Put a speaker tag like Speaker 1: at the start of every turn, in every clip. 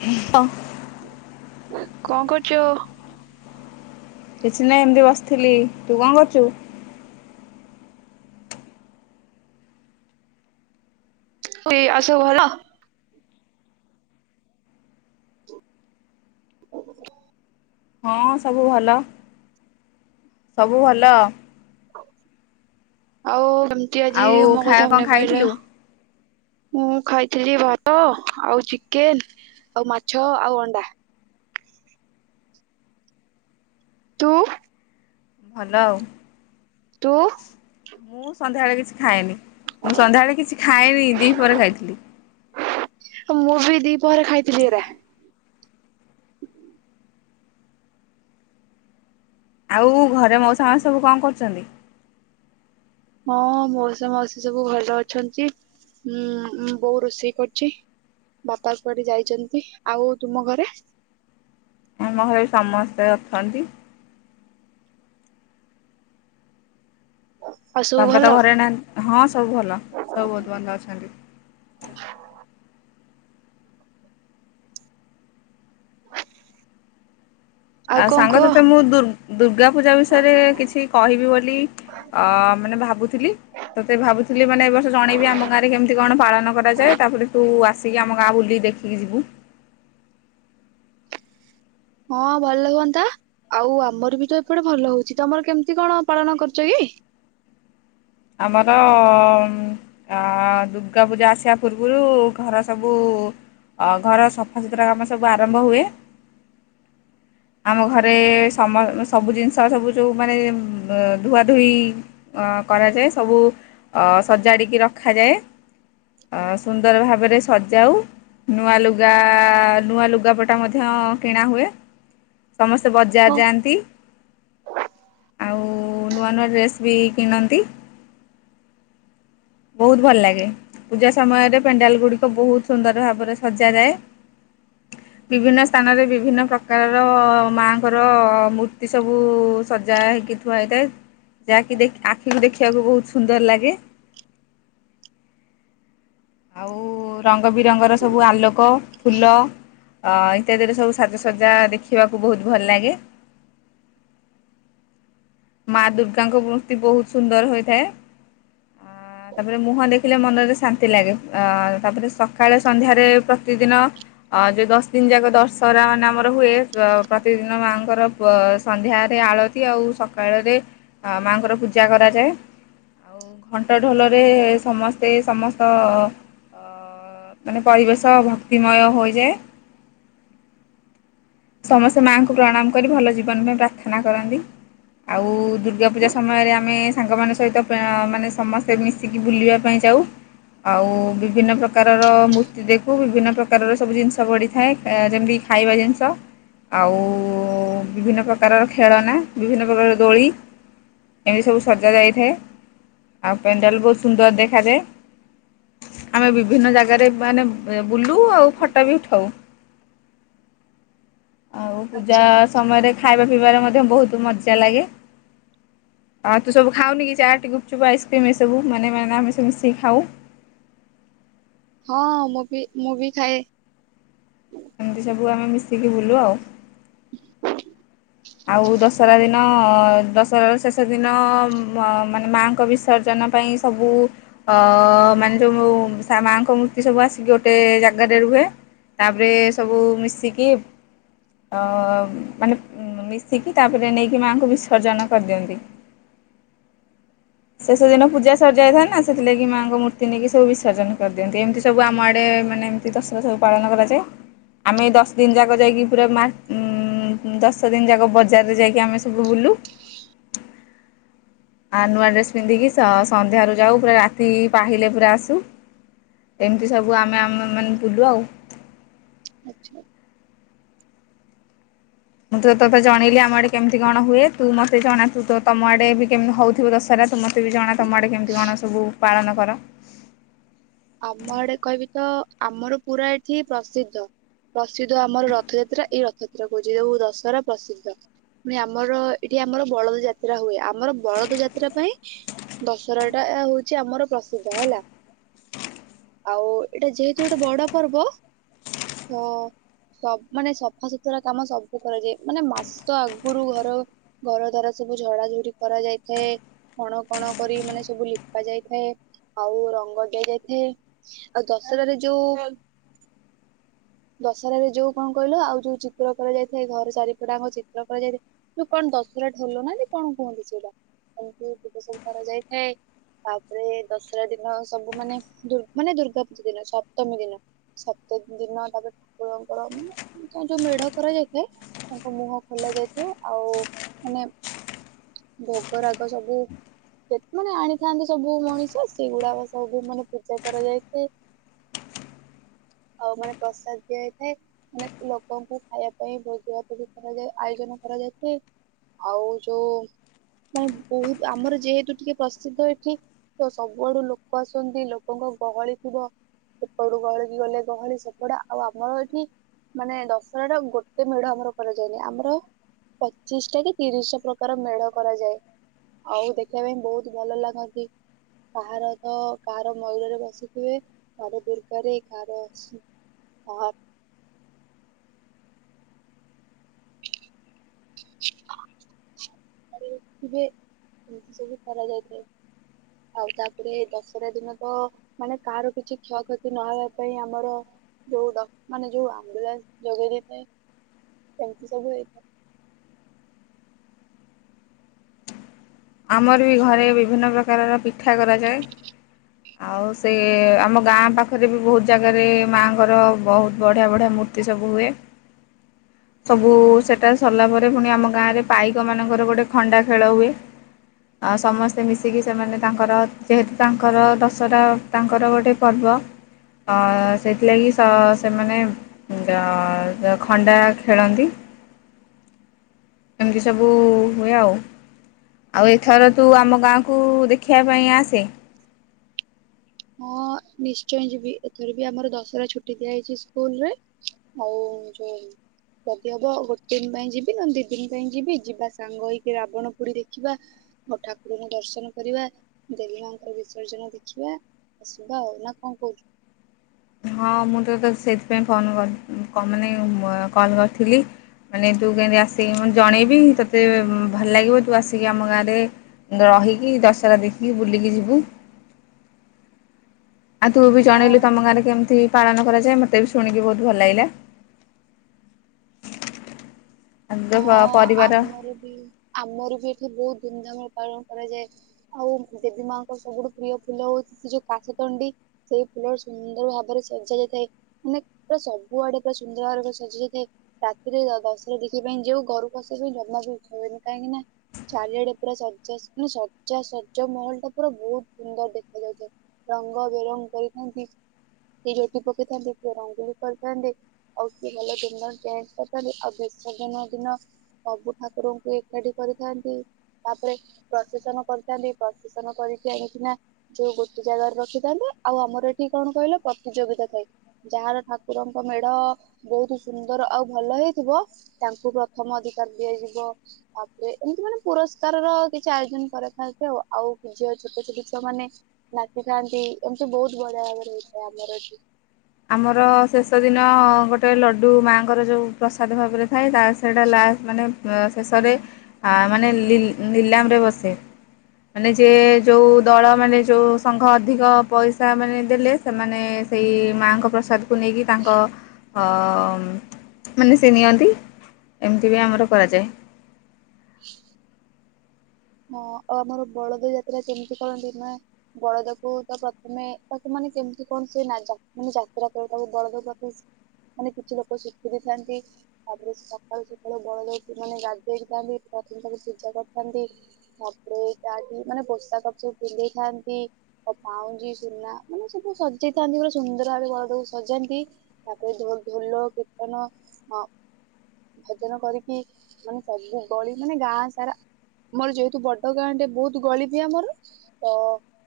Speaker 1: [unintelligible] ହଁ।
Speaker 2: କଣ କରୁଛୁ।
Speaker 1: କିଛି ନାଇ ଏମିତି ବସିଥିଲି ତୁ କଣ କରୁଚୁ।
Speaker 2: ଏ ଆଉ ସବୁ ଭଲ। [unintelligible]
Speaker 1: ହଁ ସବୁ ଭଲ ସବୁ ଭଲ।
Speaker 2: ଆଉ। କେମତି ଆଜି
Speaker 1: ଆଉ
Speaker 2: ମୋ
Speaker 1: ଖା
Speaker 2: କଥା
Speaker 1: କଣ
Speaker 2: ମନେ ପହିଲା
Speaker 1: ଖାଇଥିଲୁ?
Speaker 2: ମୁଁ ଖାଇ। ଚିଲି ଭାତ ଆଉ ଚିକେନ ଆଉ ମାଛ ଆଉ ଅଣ୍ଡା। ତୁ।
Speaker 1: ଭଲ ଆଉ।
Speaker 2: ତୁ
Speaker 1: ମୁଁ ସନ୍ଧ୍ୟାଏଳେ କିଛି। ଖାଏନି ମୁଁ ସନ୍ଧ୍ୟାବେଳେ କିଛି ଖାଏନି ଦି ପହରେ ଖାଇଥିଲି।
Speaker 2: ମୁଁ ବି ଦିପହରେ ଖାଇଥିଲି ଏରା।
Speaker 1: ଆଉ ଘରେ ମଉସା ମାଉଷୀ ସବୁ କଣ କରୁଛନ୍ତି।
Speaker 2: ହଁ ମଉଷା ମାଉସି ସବୁ ଭଲ ଅଛନ୍ତି ଉଁ ଉଁ ବୋଉ ରୋଷେଇ କରୁଛି ବାପା କୁଆଡେ ଯାଇଛନ୍ତି ଆଉ ତୁମ ଘରେ।
Speaker 1: ଆମ ଘରେ ସମସ୍ତେ ଅଛନ୍ତି।
Speaker 2: ଆଉ ସବୁ
Speaker 1: ବାପା ତ
Speaker 2: ଭଲ
Speaker 1: ଘରେ ନାହାନ ହଁ ସବୁ ଭଲ ସବୁ ବହୁତ ଭଲ ଅଛନ୍ତି। ଆଉ
Speaker 2: କଣ
Speaker 1: ସାଙ୍ଗ
Speaker 2: କୁହ
Speaker 1: ତତେ ମୁଁ ଦୁର ଦୁର୍ଗା ପୂଜା ବିଷୟରେ କିଛି କହିବି ବୋଲି ଅ ମାନେ ଭାବ ଭାବୁଥିଲି ତତେ ଭାବୁଥିଲି ମାନେ ଏ ବର୍ଷ ଜଣେଇବି ଆମ ଗାଁରେ କେମିତି କଣ ପାଳନ କରାଯାଏ ତାପରେ ତୁ ଆସିକି ଆମ ଗାଁ ବୁଲିକ ଦେଖିକି ଯିବୁ।
Speaker 2: ହଁ ଭଲ ହୁଅନ୍ତା ଆଉ ଆମର ବି ତ ଏପଟେ ଭଲ ହଉଛି ତମର କେମିତି କଣ ପାଳନ କରୁଛ କି?
Speaker 1: ଆମର ଦୁର୍ଗା ପୂଜା ଆସିବା ପୂର୍ବରୁ ଘର ସବୁ ଘର ସଫାସୁତୁରା କାମ ସବୁ ଆରମ୍ଭ ହୁଏ ଆମ ଘରେ ସବୁ ଜିନିଷ ସବୁ ଯେଉଁ ମାନେ ଧୁଆ ଧୋଇ କରାଯାଏ ସବୁ ସଜାଡ଼ିକି ରଖାଯାଏ ସୁନ୍ଦର ଭାବରେ ସଜାଉ ନୂଆ ଲୁଗା ନୂଆ ଲୁଗାପଟା ମଧ୍ୟ କି ଣା ହୁଏ। ସମସ୍ତେ ବଜାର
Speaker 2: ହଁ
Speaker 1: ଯାଆନ୍ତି ଆଉ ନୂଆ ନୂଆ ଡ୍ରେସ୍ କେ କେନ ନ୍ତି। ବହୁତ ଭଲ ଲାଗେ ପୂଜା ସମୟରେ ପେଣ୍ଡାଲ ଗୁଡିକ ବହୁତ ସୁନ୍ଦର ଭାବରେ ସଜାଯାଏ ବିଭିନ୍ନ ସ୍ଥାନରେ ବିଭିନ୍ନ ପ୍ରକାରର ମାଙ୍କର ମୂର୍ତ୍ତି ସବୁ ସଜା ହେଇକି ଥୁଆ ହେଇଥାଏ ଯାହାକି ଆଖିକୁ ଦେଖିବାକୁ ବହୁତ ସୁନ୍ଦର ଲାଗେ। ଆଉ ରଙ୍ଗ ବିରଙ୍ଗର ସବୁ ଆଲୋକ ଫୁଲ ଅ ଇତ୍ୟାଦିର ସବୁ ସାଜସଜା ଦେଖିବାକୁ ବହୁତ ଭଲ ଲାଗେ ମା ଦୁର୍ଗାଙ୍କ ମୂର୍ତ୍ତି ବହୁତ ସୁନ୍ଦର ହୋଇଥାଏ ଅ ତାପରେ ମୁହଁ ଦେଖିଲେ ମନରେ ଶାନ୍ତି ଲାଗେ। ତାପରେ ସକାଳେ ସନ୍ଧ୍ୟାରେ ପ୍ରତିଦିନ ଯେଉଁ ଦଶ ଦିନ ଯାକ ଦଶହରା ମାନେ ଆମର ହୁଏ ପ୍ରତିଦିନ ମାଆଙ୍କର ସନ୍ଧ୍ୟାରେ ଆଳତି ଆଉ ସକାଳରେ ମାଙ୍କର ପୂଜା କରାଯାଏ ଆଉ ଘଣ୍ଟ ଢୋଲରେ ସମସ୍ତେ ସମସ୍ତ ଅ ମାନେ ପରିବେଶ ଭକ୍ତିମୟ ହୋଇଯାଏ ସମସ୍ତେ ମାଙ୍କୁ ପ୍ରଣାମ କରି ଭଲ ଜୀବନ ପାଇଁ ପ୍ରାର୍ଥନା କରନ୍ତି ଆଉ ଦୁର୍ଗା ପୂଜା ସମୟରେ ଆମେ ସାଙ୍ଗ ମାନଙ୍କ ସହିତ ମାନେ ସମସ୍ତେ ମିଶିକି ବୁଲିବା ପାଇଁ ଯାଉ ଆଉ। ବିଭିନ୍ନ ପ୍ରକାରର ମୂର୍ତ୍ତି ଦେଖୁ ବିଭିନ୍ନ ପ୍ରକାରର ସବୁ ଜିନିଷ ପଡ଼ିଥାଏ ଯେମିତି ଖାଇବା ଜିନିଷ ଆଉ ବିଭିନ୍ନ ପ୍ରକାରର ଖେଳନା ବିଭିନ୍ନ ପ୍ରକାର ଦୋଳି ଏମିତି ସବୁ ସଜା ଯାଇଥାଏ ଆଉ ପେଣ୍ଡାଲ ବହୁତ ସୁନ୍ଦର ଦେଖାଯାଏ। ଆମେ ବିଭିନ୍ନ ଜାଗାରେ ମାନେ ବୁଲୁ ଆଉ ଫଟୋ ବି ଉଠାଉ। ଆଉ ପୂଜା
Speaker 2: ଆଚ୍ଛା
Speaker 1: ସମୟରେ ଖାଇବା ପିଇବାରେ ମତେ ମଧ୍ୟ ବହୁତ ମଜା ଲାଗେ ଆଉ ତୁ ସବୁ ଖାଉନି କି ଚାଟ୍ ଗୁପଚୁପ୍ ଆଇସ୍କ୍ରିମ୍ ଏସବୁ ମାନେ ମାନେ ଆମେ ସବୁ ମିଶିକି ଖାଉ।
Speaker 2: ହଁ ମୁଁ ବି ମୁଁ ବି ଖାଏ।
Speaker 1: ଏମତି ସବୁ ଆମେ ମିଶିକି ବୁଲୁ ଆଉ। ଆଉ ଦଶହରା ଦିନ ଦଶହରାର ଶେଷ ଦିନ ମାନେ ମାଙ୍କ ବିସର୍ଜନ ପାଇଁ ସବୁ ମାନେ ଯୋଉ ମାଆଙ୍କ ମୂର୍ତ୍ତି ସବୁ ଆସିକି ଗୋଟେ ଜାଗାରେ ରୁହେ ତାପରେ ସବୁ ମିଶିକି ମାନେ ଆସିକି ତାପରେ ନେଇକି ମାଆଙ୍କୁ ବିସର୍ଜନ କରିଦିଅନ୍ତି ଶେଷ ଦିନ ପୂଜା ସର୍ଯାଇଥାଏ ନା ସେଥିଲାଗି ମାଆଙ୍କ ମୂର୍ତ୍ତି ନେଇକି ସବୁ ବିସର୍ଜନ କରିଦିଅନ୍ତି ଏମିତି ସବୁ ଆମ ଆଡେ ମାନେ ଏମତି ଦଶର ସବୁ ପାଳନ କରାଯାଏ ଆମେ ଦଶ ଦିନ ଯା ଯାଇକି ପୁରା ଦଶ ଦିନ ଯାକ। ବଜାରରେ ଯାଇକି ଆମେ ସବୁ ବୁଲୁ ଆ ନୂଆ ଡ୍ରେସ୍ ପିନ୍ଧିକି ସନ୍ଧ୍ୟାରୁ ଯାଉ ପୁରା ରାତି ପାହିଲେ ପୁରା ଆସୁ ଏମିତି ସବୁ ଆମେ ଆମେ ମାନେ ବୁଲୁ ଆଉ।
Speaker 2: ଆଛା।
Speaker 1: ମୁଁ ତ ତୋତେ ଜଣେଇଲି ଆମ ଆଡେ କେମିତି କଣ ହୁଏ ତୁ ମତେ ଜଣା ତମ ଆଡେ ବି କେମତି ହଉଥିବ ଦଶହରା ତୁ ମତେ ବି ଜଣା ତମ ଆଡେ କେମିତି କଣ ସବୁ ପାଳନ କର?
Speaker 2: ଆମ ଆଡେ କହିବି ତ ଆମର ପୁରା ଏଠି ପ୍ରସିଦ୍ଧ ପ୍ରସିଦ୍ଧ ଆମର ରଥଯାତ୍ରା ଏଇ ରଥଯାତ୍ରା କହୁଛି ଯଉ ଦଶହରା ପ୍ରସିଦ୍ଧ ପୁଣି ଆମର ଏଠି ଆମର ବଳଦ ଯାତ୍ରା ହୁଏ ଆମର ବଳଦ ଯାତ୍ରା ପାଇଁ ଦଶହରା ଟା ହଉଛି ଆମର ପ୍ରସିଦ୍ଧ ହେଲା। ଆଉ ଏଇଟା ଯେହେତୁ ଗୋଟେ ବଡ ପର୍ବ ତ ସବ ମାନେ ସଫା ସୁୁତୁରା କାମ ସବୁ କରାଯାଏ ମାନେ ମାସ ଆଗରୁ ଘର ଘର ଦ୍ଵାରା ସବୁ ଝଡାଝଡି କରାଯାଇଥାଏ ଖଣ କଣ କରି ମାନେ ସବୁ ଲିପା ଯାଇଥାଏ ଆଉ ରଙ୍ଗ ଦିଆ ଯାଇଥାଏ। ଆଉ ଦଶହରାରେ ଯୋଉ ଦଶହରାରେ ଯୋଉ କଣ କହିଲ ଆଉ ଯୋଉ ଚିତ୍ର କରାଯାଇଥାଏ ଘରେ ଚାରିପଟାଙ୍କ ଚିତ୍ର କରାଯାଇଥାଏ ଯଉ କଣ ଦଶହରା ଲ ନା କଣ କୁହନ୍ତି ସେଇଟା ଏମିତି ପବେ ସବୁ କରାଯାଇଥାଏ ତାପରେ ଦଶହରା ଦିନ ସବୁ ମାନେ ମାନେ ଦୁର୍ଗା ପୂଜା ଦିନ ସପ୍ତମୀ ଦିନ ସପ୍ତମୀ ଦିନ ତାପରେ ଠାକୁରଙ୍କର ମାନେ ତାଙ୍କ ଯୋଉ ମେଢ କରାଯାଇଥାଏ ତାଙ୍କ ମୁହଁ ଖୋଲା ଯାଇଥାଏ ଆଉ ମାନେ ଭୋଗ ରାାଗ ସବୁେ ମାନେ ଆଣିଥାନ୍ତି ସବୁ ମଣିଷ ସେଇଗୁଡାକ ସବୁ ମାନେ ପୂଜା କରାଯାଇଥାଏ ଆଉ ମାନେ ପ୍ରସାଦ ଦିଆଯାଇଥାଏ ମାନେ ଲୋକଙ୍କୁ ଖାଇବା ପାଇଁ ଭଜାତଜି କରାଯାଏ ଆୟୋଜନ କରାଯାଇଥାଏ ଆଉ ଯୋଉ ମାନେ ବହୁତ ଆମର ଯେହେତୁ ଟିକେ ପ୍ରସିଦ୍ଧ ଏଠି ତ ସବୁଆଡୁ ଲୋକ ଆସନ୍ତି। ଲୋକଙ୍କ ଗହଳି ଥିବ ସେପଟୁ ଗହଳି କି ଗଲେ ଗହଳି ସେପଡ ଆଉ ଆମର ଏଠି ମାନେ ଦଶହରାଟ ଗୋଟେ ମେଢ ଆମର କରାଯାଏନି ଆମର ପଚିଶ ଟା କି ତିରିଶଟା ପ୍ରକାର ମେଢ କରାଯାଏ ଆଉ ଦେଖିବା ପାଇଁ ବହୁତ ଭଲ ଲାଗନ୍ତି କାହାର ତ କାହାର ମୟୂରରେ ବସିଥିବେ [inaudible] ଆଡ ଏମିତି ସବୁ କରାଯାଇଥାଏ ଆଉ ତାପରେ ଦଶହରା ଦିନ ତ ମାନେ କାହାର କିଛି କ୍ଷୟକ୍ଷତି ନହବା ପାଇଁ ଆମର ଯୋଉ ମାନେ ଯୋଉ ଆମ୍ବୁଲାନ୍ସ ଯୋଗେଇ ଦେଇଥାଏ ସେମିତି ସବୁ ହେଇଥାଏ।
Speaker 1: ଆମର ବି ଘରେ ବିଭିନ୍ନ ପ୍ରକାରର ପିଠା କରାଯାଏ ଆଉ ସେ ଆମ ଗାଁ ପାଖରେ ବି ବହୁତ ଜାଗାରେ ମାଆଙ୍କର ବହୁତ ବଢିଆ ବଢିଆ ମୂର୍ତ୍ତି ସବୁ ହୁଏ ସବୁ ସେଟା ସରିଲା ପରେ ପୁଣି ଆମ ଗାଁରେ ପାଇକ ମାନଙ୍କର ଗୋଟେ ଖଣ୍ଡା ଖେଳ ହୁଏ। ଆ ସମସ୍ତେ ମିଶିକି ସେମାନେ ତାଙ୍କର ଯେହେତୁ ତାଙ୍କର ଦଶହରା ତାଙ୍କର ଗୋଟେ ପର୍ବ ସେଥିଲାଗି ସେମାନେ ଖଣ୍ଡା ଖେଳନ୍ତି ଏମିତି ସବୁ ହୁଏ ଆଉ। ଆଉ ଏଥର ତୁ ଆମ ଗାଁକୁ ଦେଖିବା ପାଇଁ ଆସେ।
Speaker 2: ହଁ ନିଶ୍ଚୟ ଯିବି ଏଥର ବି ଆମର ଦଶହରା ଛୁଟି ଦିଆଯାଇଛି ସ୍କୁଲ ରେ ଆଉ ଯୋଉ ଯଦି ହବ ଗୋଟେ ଦିନ ପାଇଁ ଯିବି ଦି ଦିନ ପାଇଁ ଯିବି ଯିବା ସାଙ୍ଗ ହେଇକି ରାବଣ ପୋଡି ଦେଖିବା ଆୋ ଠାକୁରଙ୍କୁ ଦର୍ଶନ କରିବା ଦେବୀ ମାଙ୍କର ବିସର୍ଜନ ଦେଖିବା। ଅସୁବିଧା ହଉ ନା କଣ କହୁଛୁ।
Speaker 1: ହଁ ମୁଁ ତ ସେଇଥିପାଇଁ ଫୋନ ମାନେ କଲ୍ କରିଥିଲି ମାନେ ତୁ କେମିତି ଆସିକି ଜଣେଇବି ତୋତେ ଭଲ ଲାଗିବ ତୁ ଆସିକି ଆମ ଗାଁରେ ରହିକି ଦଶହରା ଦେଖିକି ବୁଲିକି ଯିବୁ। ଆଉ ତୁ ବି
Speaker 2: ହଁ।
Speaker 1: ଜଣେଇଲୁ ତମ ଗାଁରେ କେମିତି? ପାଳନ କରାଯାଏ ମତେ ବି ଶୁଣିକି ବହୁତ ଭଲ ଲାଗିଲା।
Speaker 2: ହଁ
Speaker 1: ଆ ପରିବାର
Speaker 2: ଆମର ବି ଆମର ବି ଏଠି ବହୁତ ଧୁମଧାମରେ ପାଳନ କରାଯାଏ ଆଉ ଦେବୀ ମାଙ୍କ ସବୁଠୁ ପ୍ରିୟ ଫୁଲ ହଉଛି ସେ ଯୋଉ କାଶ ତଣ୍ଡି ସେଇ ଫୁଲ ସୁନ୍ଦର ଭାବରେ ସଜା ଯାଇଥାଏ ମାନେ ପୁରା ସବୁଆଡେ ପୁରା ସୁନ୍ଦର ଭାବରେ ସଜା ଯାଇଥାଏ ରାତିରେ ଦଶରା ଦ ସେଥିପାଇଁ ଯୋଉ ଘରୁ ପସ ଜମା ବି ହୁଏନି କାହିଁକି ନା ଚାରିଆଡେ ପୁରା ସଜା ମେ ସଜା ସଜ ମହଲ ଟା ପୁରା ବହୁତ ସୁନ୍ଦର ଦେଖାଯାଉଥାଏ ରଙ୍ଗ ବେରଙ୍ଗ କରିଥାନ୍ତି ସେ ଝୋଟି ପକେଇଥାନ୍ତି ସ ରଙ୍ଗ ବି କରିଥାନ୍ତି ଆଉ କିଏ ଭଲ ସୁନ୍ଦର ପଣ୍ଟ କରିଥାନ୍ତି ଆଉ। ବିସର୍ଜନ ଦିନ ସବୁ ଠାକୁରଙ୍କୁ ଏକାଠି କରିଥାନ୍ତି ତାପରେ ପ୍ରଶେସନ କରିଥାନ୍ତି ପ୍ରଶସନ କରିକି ଆଣିକିନା ଯୋଉ ଗୋଟେ ଜାଗାରେ ରଖିଥାନ୍ତେ ଆଉ ଆମର ଏଠି କଣ କହିଲ ପ୍ରତିଯୋଗିତା ଥାଏ ଯାହାର ଠାକୁରଙ୍କ ମେଢ ବହୁତ ସୁନ୍ଦର ଆଉ ଭଲ ହେଇଥିବ। ତାଙ୍କୁ ପ୍ରଥମ ଅଧିକାର ଦିଆଯିବ ତାପରେ ଏମିତି ମାନେ ପୁରସ୍କାର ର କିଛି ଆୟୋଜନ କରିଥାନ୍ତି ଆଉ ଆଉ ଝିଅ ଛୋଟ ଛୋଟ ଛୁଅ ମାନେ ନାଚିଥାନ୍ତି ଏମିତି ବହୁତ ବଢିଆ ଭାବରେ ହେଇଥାଏ ଆମର ଏଠି।
Speaker 1: ଆମର ଶେଷ ଦିନ ଗୋଟେ ଲଡୁ ମାଆଙ୍କର ଯୋଉ ପ୍ରସାଦ ଭାବରେ ଥାଏ ତା ସେଇଟା ଲାଷ୍ଟ ମାନେ। ଶେଷରେ ମାନେ ନିଲ ନିଲାମରେ ବସେ ମାନେ ଯେ ଯୋଉ ଦଳ ମାନେ ଯୋଉ ସଂଘ ଅଧିକ ପଇସା ମାନେ ଦେଲେ ସେମାନେ ସେଇ। ମାଆଙ୍କ ପ୍ରସାଦ। କୁ ନେଇକି ତାଙ୍କ। ହଁ-ଅ-ଅ ମାନେ ସେ ନିଅନ୍ତି ଏମିତି ବି ଆମର କରାଯାଏ।
Speaker 2: [inaudible] ହ ଆଉ ଆମର ବଳଦ ଯାତ୍ରା କେମିତି କରନ୍ତି ନା ବଳଦକୁ ତ ପ୍ରଥମେ ତାକୁ ମାନେ କେମତି କଣ ସେ ମାନେ ଯା ଯାତ୍ରା କରିବ ତାକୁ ବଳଦ ପାଖ ମାନେ କିଛି ଲୋକ ଶିଖି ଦେଇଥାନ୍ତି ତାପରେ ସକାଳୁ ସକାଳୁ ବଳଦକୁ ମାନେ ଗାଧେଇଥାନ୍ତି ତାପରେ ତାକୁ ପୂଜା କରିଥାନ୍ତି। ତାପରେ ତାଠି ମାନେ ପୋଷାକ ସବୁ ପିନ୍ଧେଇଥାନ୍ତି ଆଉ ପାଉଁଜି ସୁନା ମାନେ ସବୁ ସଜେଇଥାନ୍ତି ପୁରା ସୁନ୍ଦର ଭାବେ ବଳଦକୁ ସଜାନ୍ତି ତାପରେ ଢୋଲ କୀର୍ତ୍ତନ ଅ ଭଜନ କରିକି ମାନେ ସବୁ ଗଳି ମାନେ ଗାଁ ସାରା ଆମର ଯ ତୁ ବଡ ଗାଁଟେ ବହୁତ ଗଳିିବି ଆମର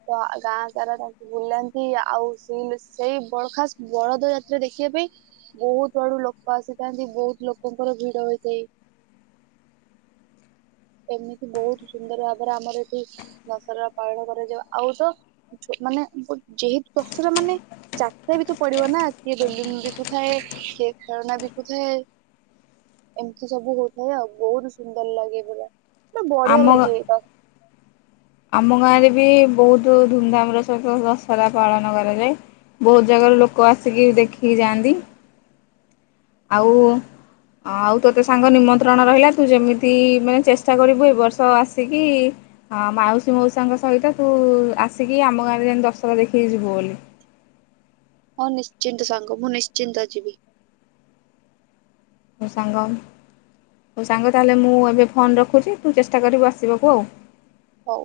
Speaker 2: ତ ଗାଁ ସାରା ତାଙ୍କୁ ବୁଲାନ୍ତି ଆଉ ସେ ସେଇ ବଳ ଖାସ ବଳଦ ଯାତ୍ରା ଦେଖିବା ପାଇଁ ବହୁତ ଆଡୁ ଲୋକ ଆସିଥାନ୍ତି ବହୁତ ଲୋକଙ୍କର ଭିଡ ହୋଇଥାଏ ଏମିତି ବହୁତ। ସୁନ୍ଦର ଭାବରେ ଆମର ଏଠି ଦଶହରା ପାଳନ କରାଯାଉ ଆଉ ତ ମାନେ ଯେହେତୁ ଦଶହରା ମାନେ ଯାତ୍ରା ବି ତ ପଡିବ ନା କିଏ ବେଲୁନ ବିକୁଥାଏ କିଏ ଖେଳନା ବିକୁଥାଏ ଏମିତି ସବୁ ହଉଥାଏ ଆଉ ବହୁତ ସୁନ୍ଦର ଲାଗେ ପୁରା। ପୁରା ବଢିଆ
Speaker 1: ଆମ।
Speaker 2: ଲାଗେ
Speaker 1: ଆମ ଗାଁରେ ବି ବହୁତ ଧୁମଧାମ ର ସବୁ ଦଶହରା ପାଳନ କରାଯାଏ ବହୁତ ଜାଗାରୁ ଲୋକ ଆସିକି ଦେଖିକି ଯାଆନ୍ତି। ଆଉ ଆଉ ତୋତେ ସାଙ୍ଗ ନିମନ୍ତ୍ରଣ ରହିଲା ତୁ ଯେମିତି ମାନେ ଚେଷ୍ଟା କରିବୁ ଏ ବର୍ଷ ଆସିକି ଅ ମାଉସୀ ମାଉସୀଙ୍କ ସହିତ ତୁ ଆସିକି ଆମ ଗାଁରେ ଯେମିତି ଦଶହରା ଦେଖିକି ଯିବୁ ବୋଲି।
Speaker 2: ହଁ ନିଶ୍ଚିନ୍ତ ସାଙ୍ଗ ମୁଁ ନିଶ୍ଚିନ୍ତ ଯିବି।
Speaker 1: ହଉ ସାଙ୍ଗ ହଉ ସାଙ୍ଗ ତାହେଲେ ମୁଁ ଏବେ ଫୋନ୍ ରଖୁଛି ତୁ ଚେଷ୍ଟା କରିବୁ ଆସିବାକୁ ଆଉ।
Speaker 2: ହଉ।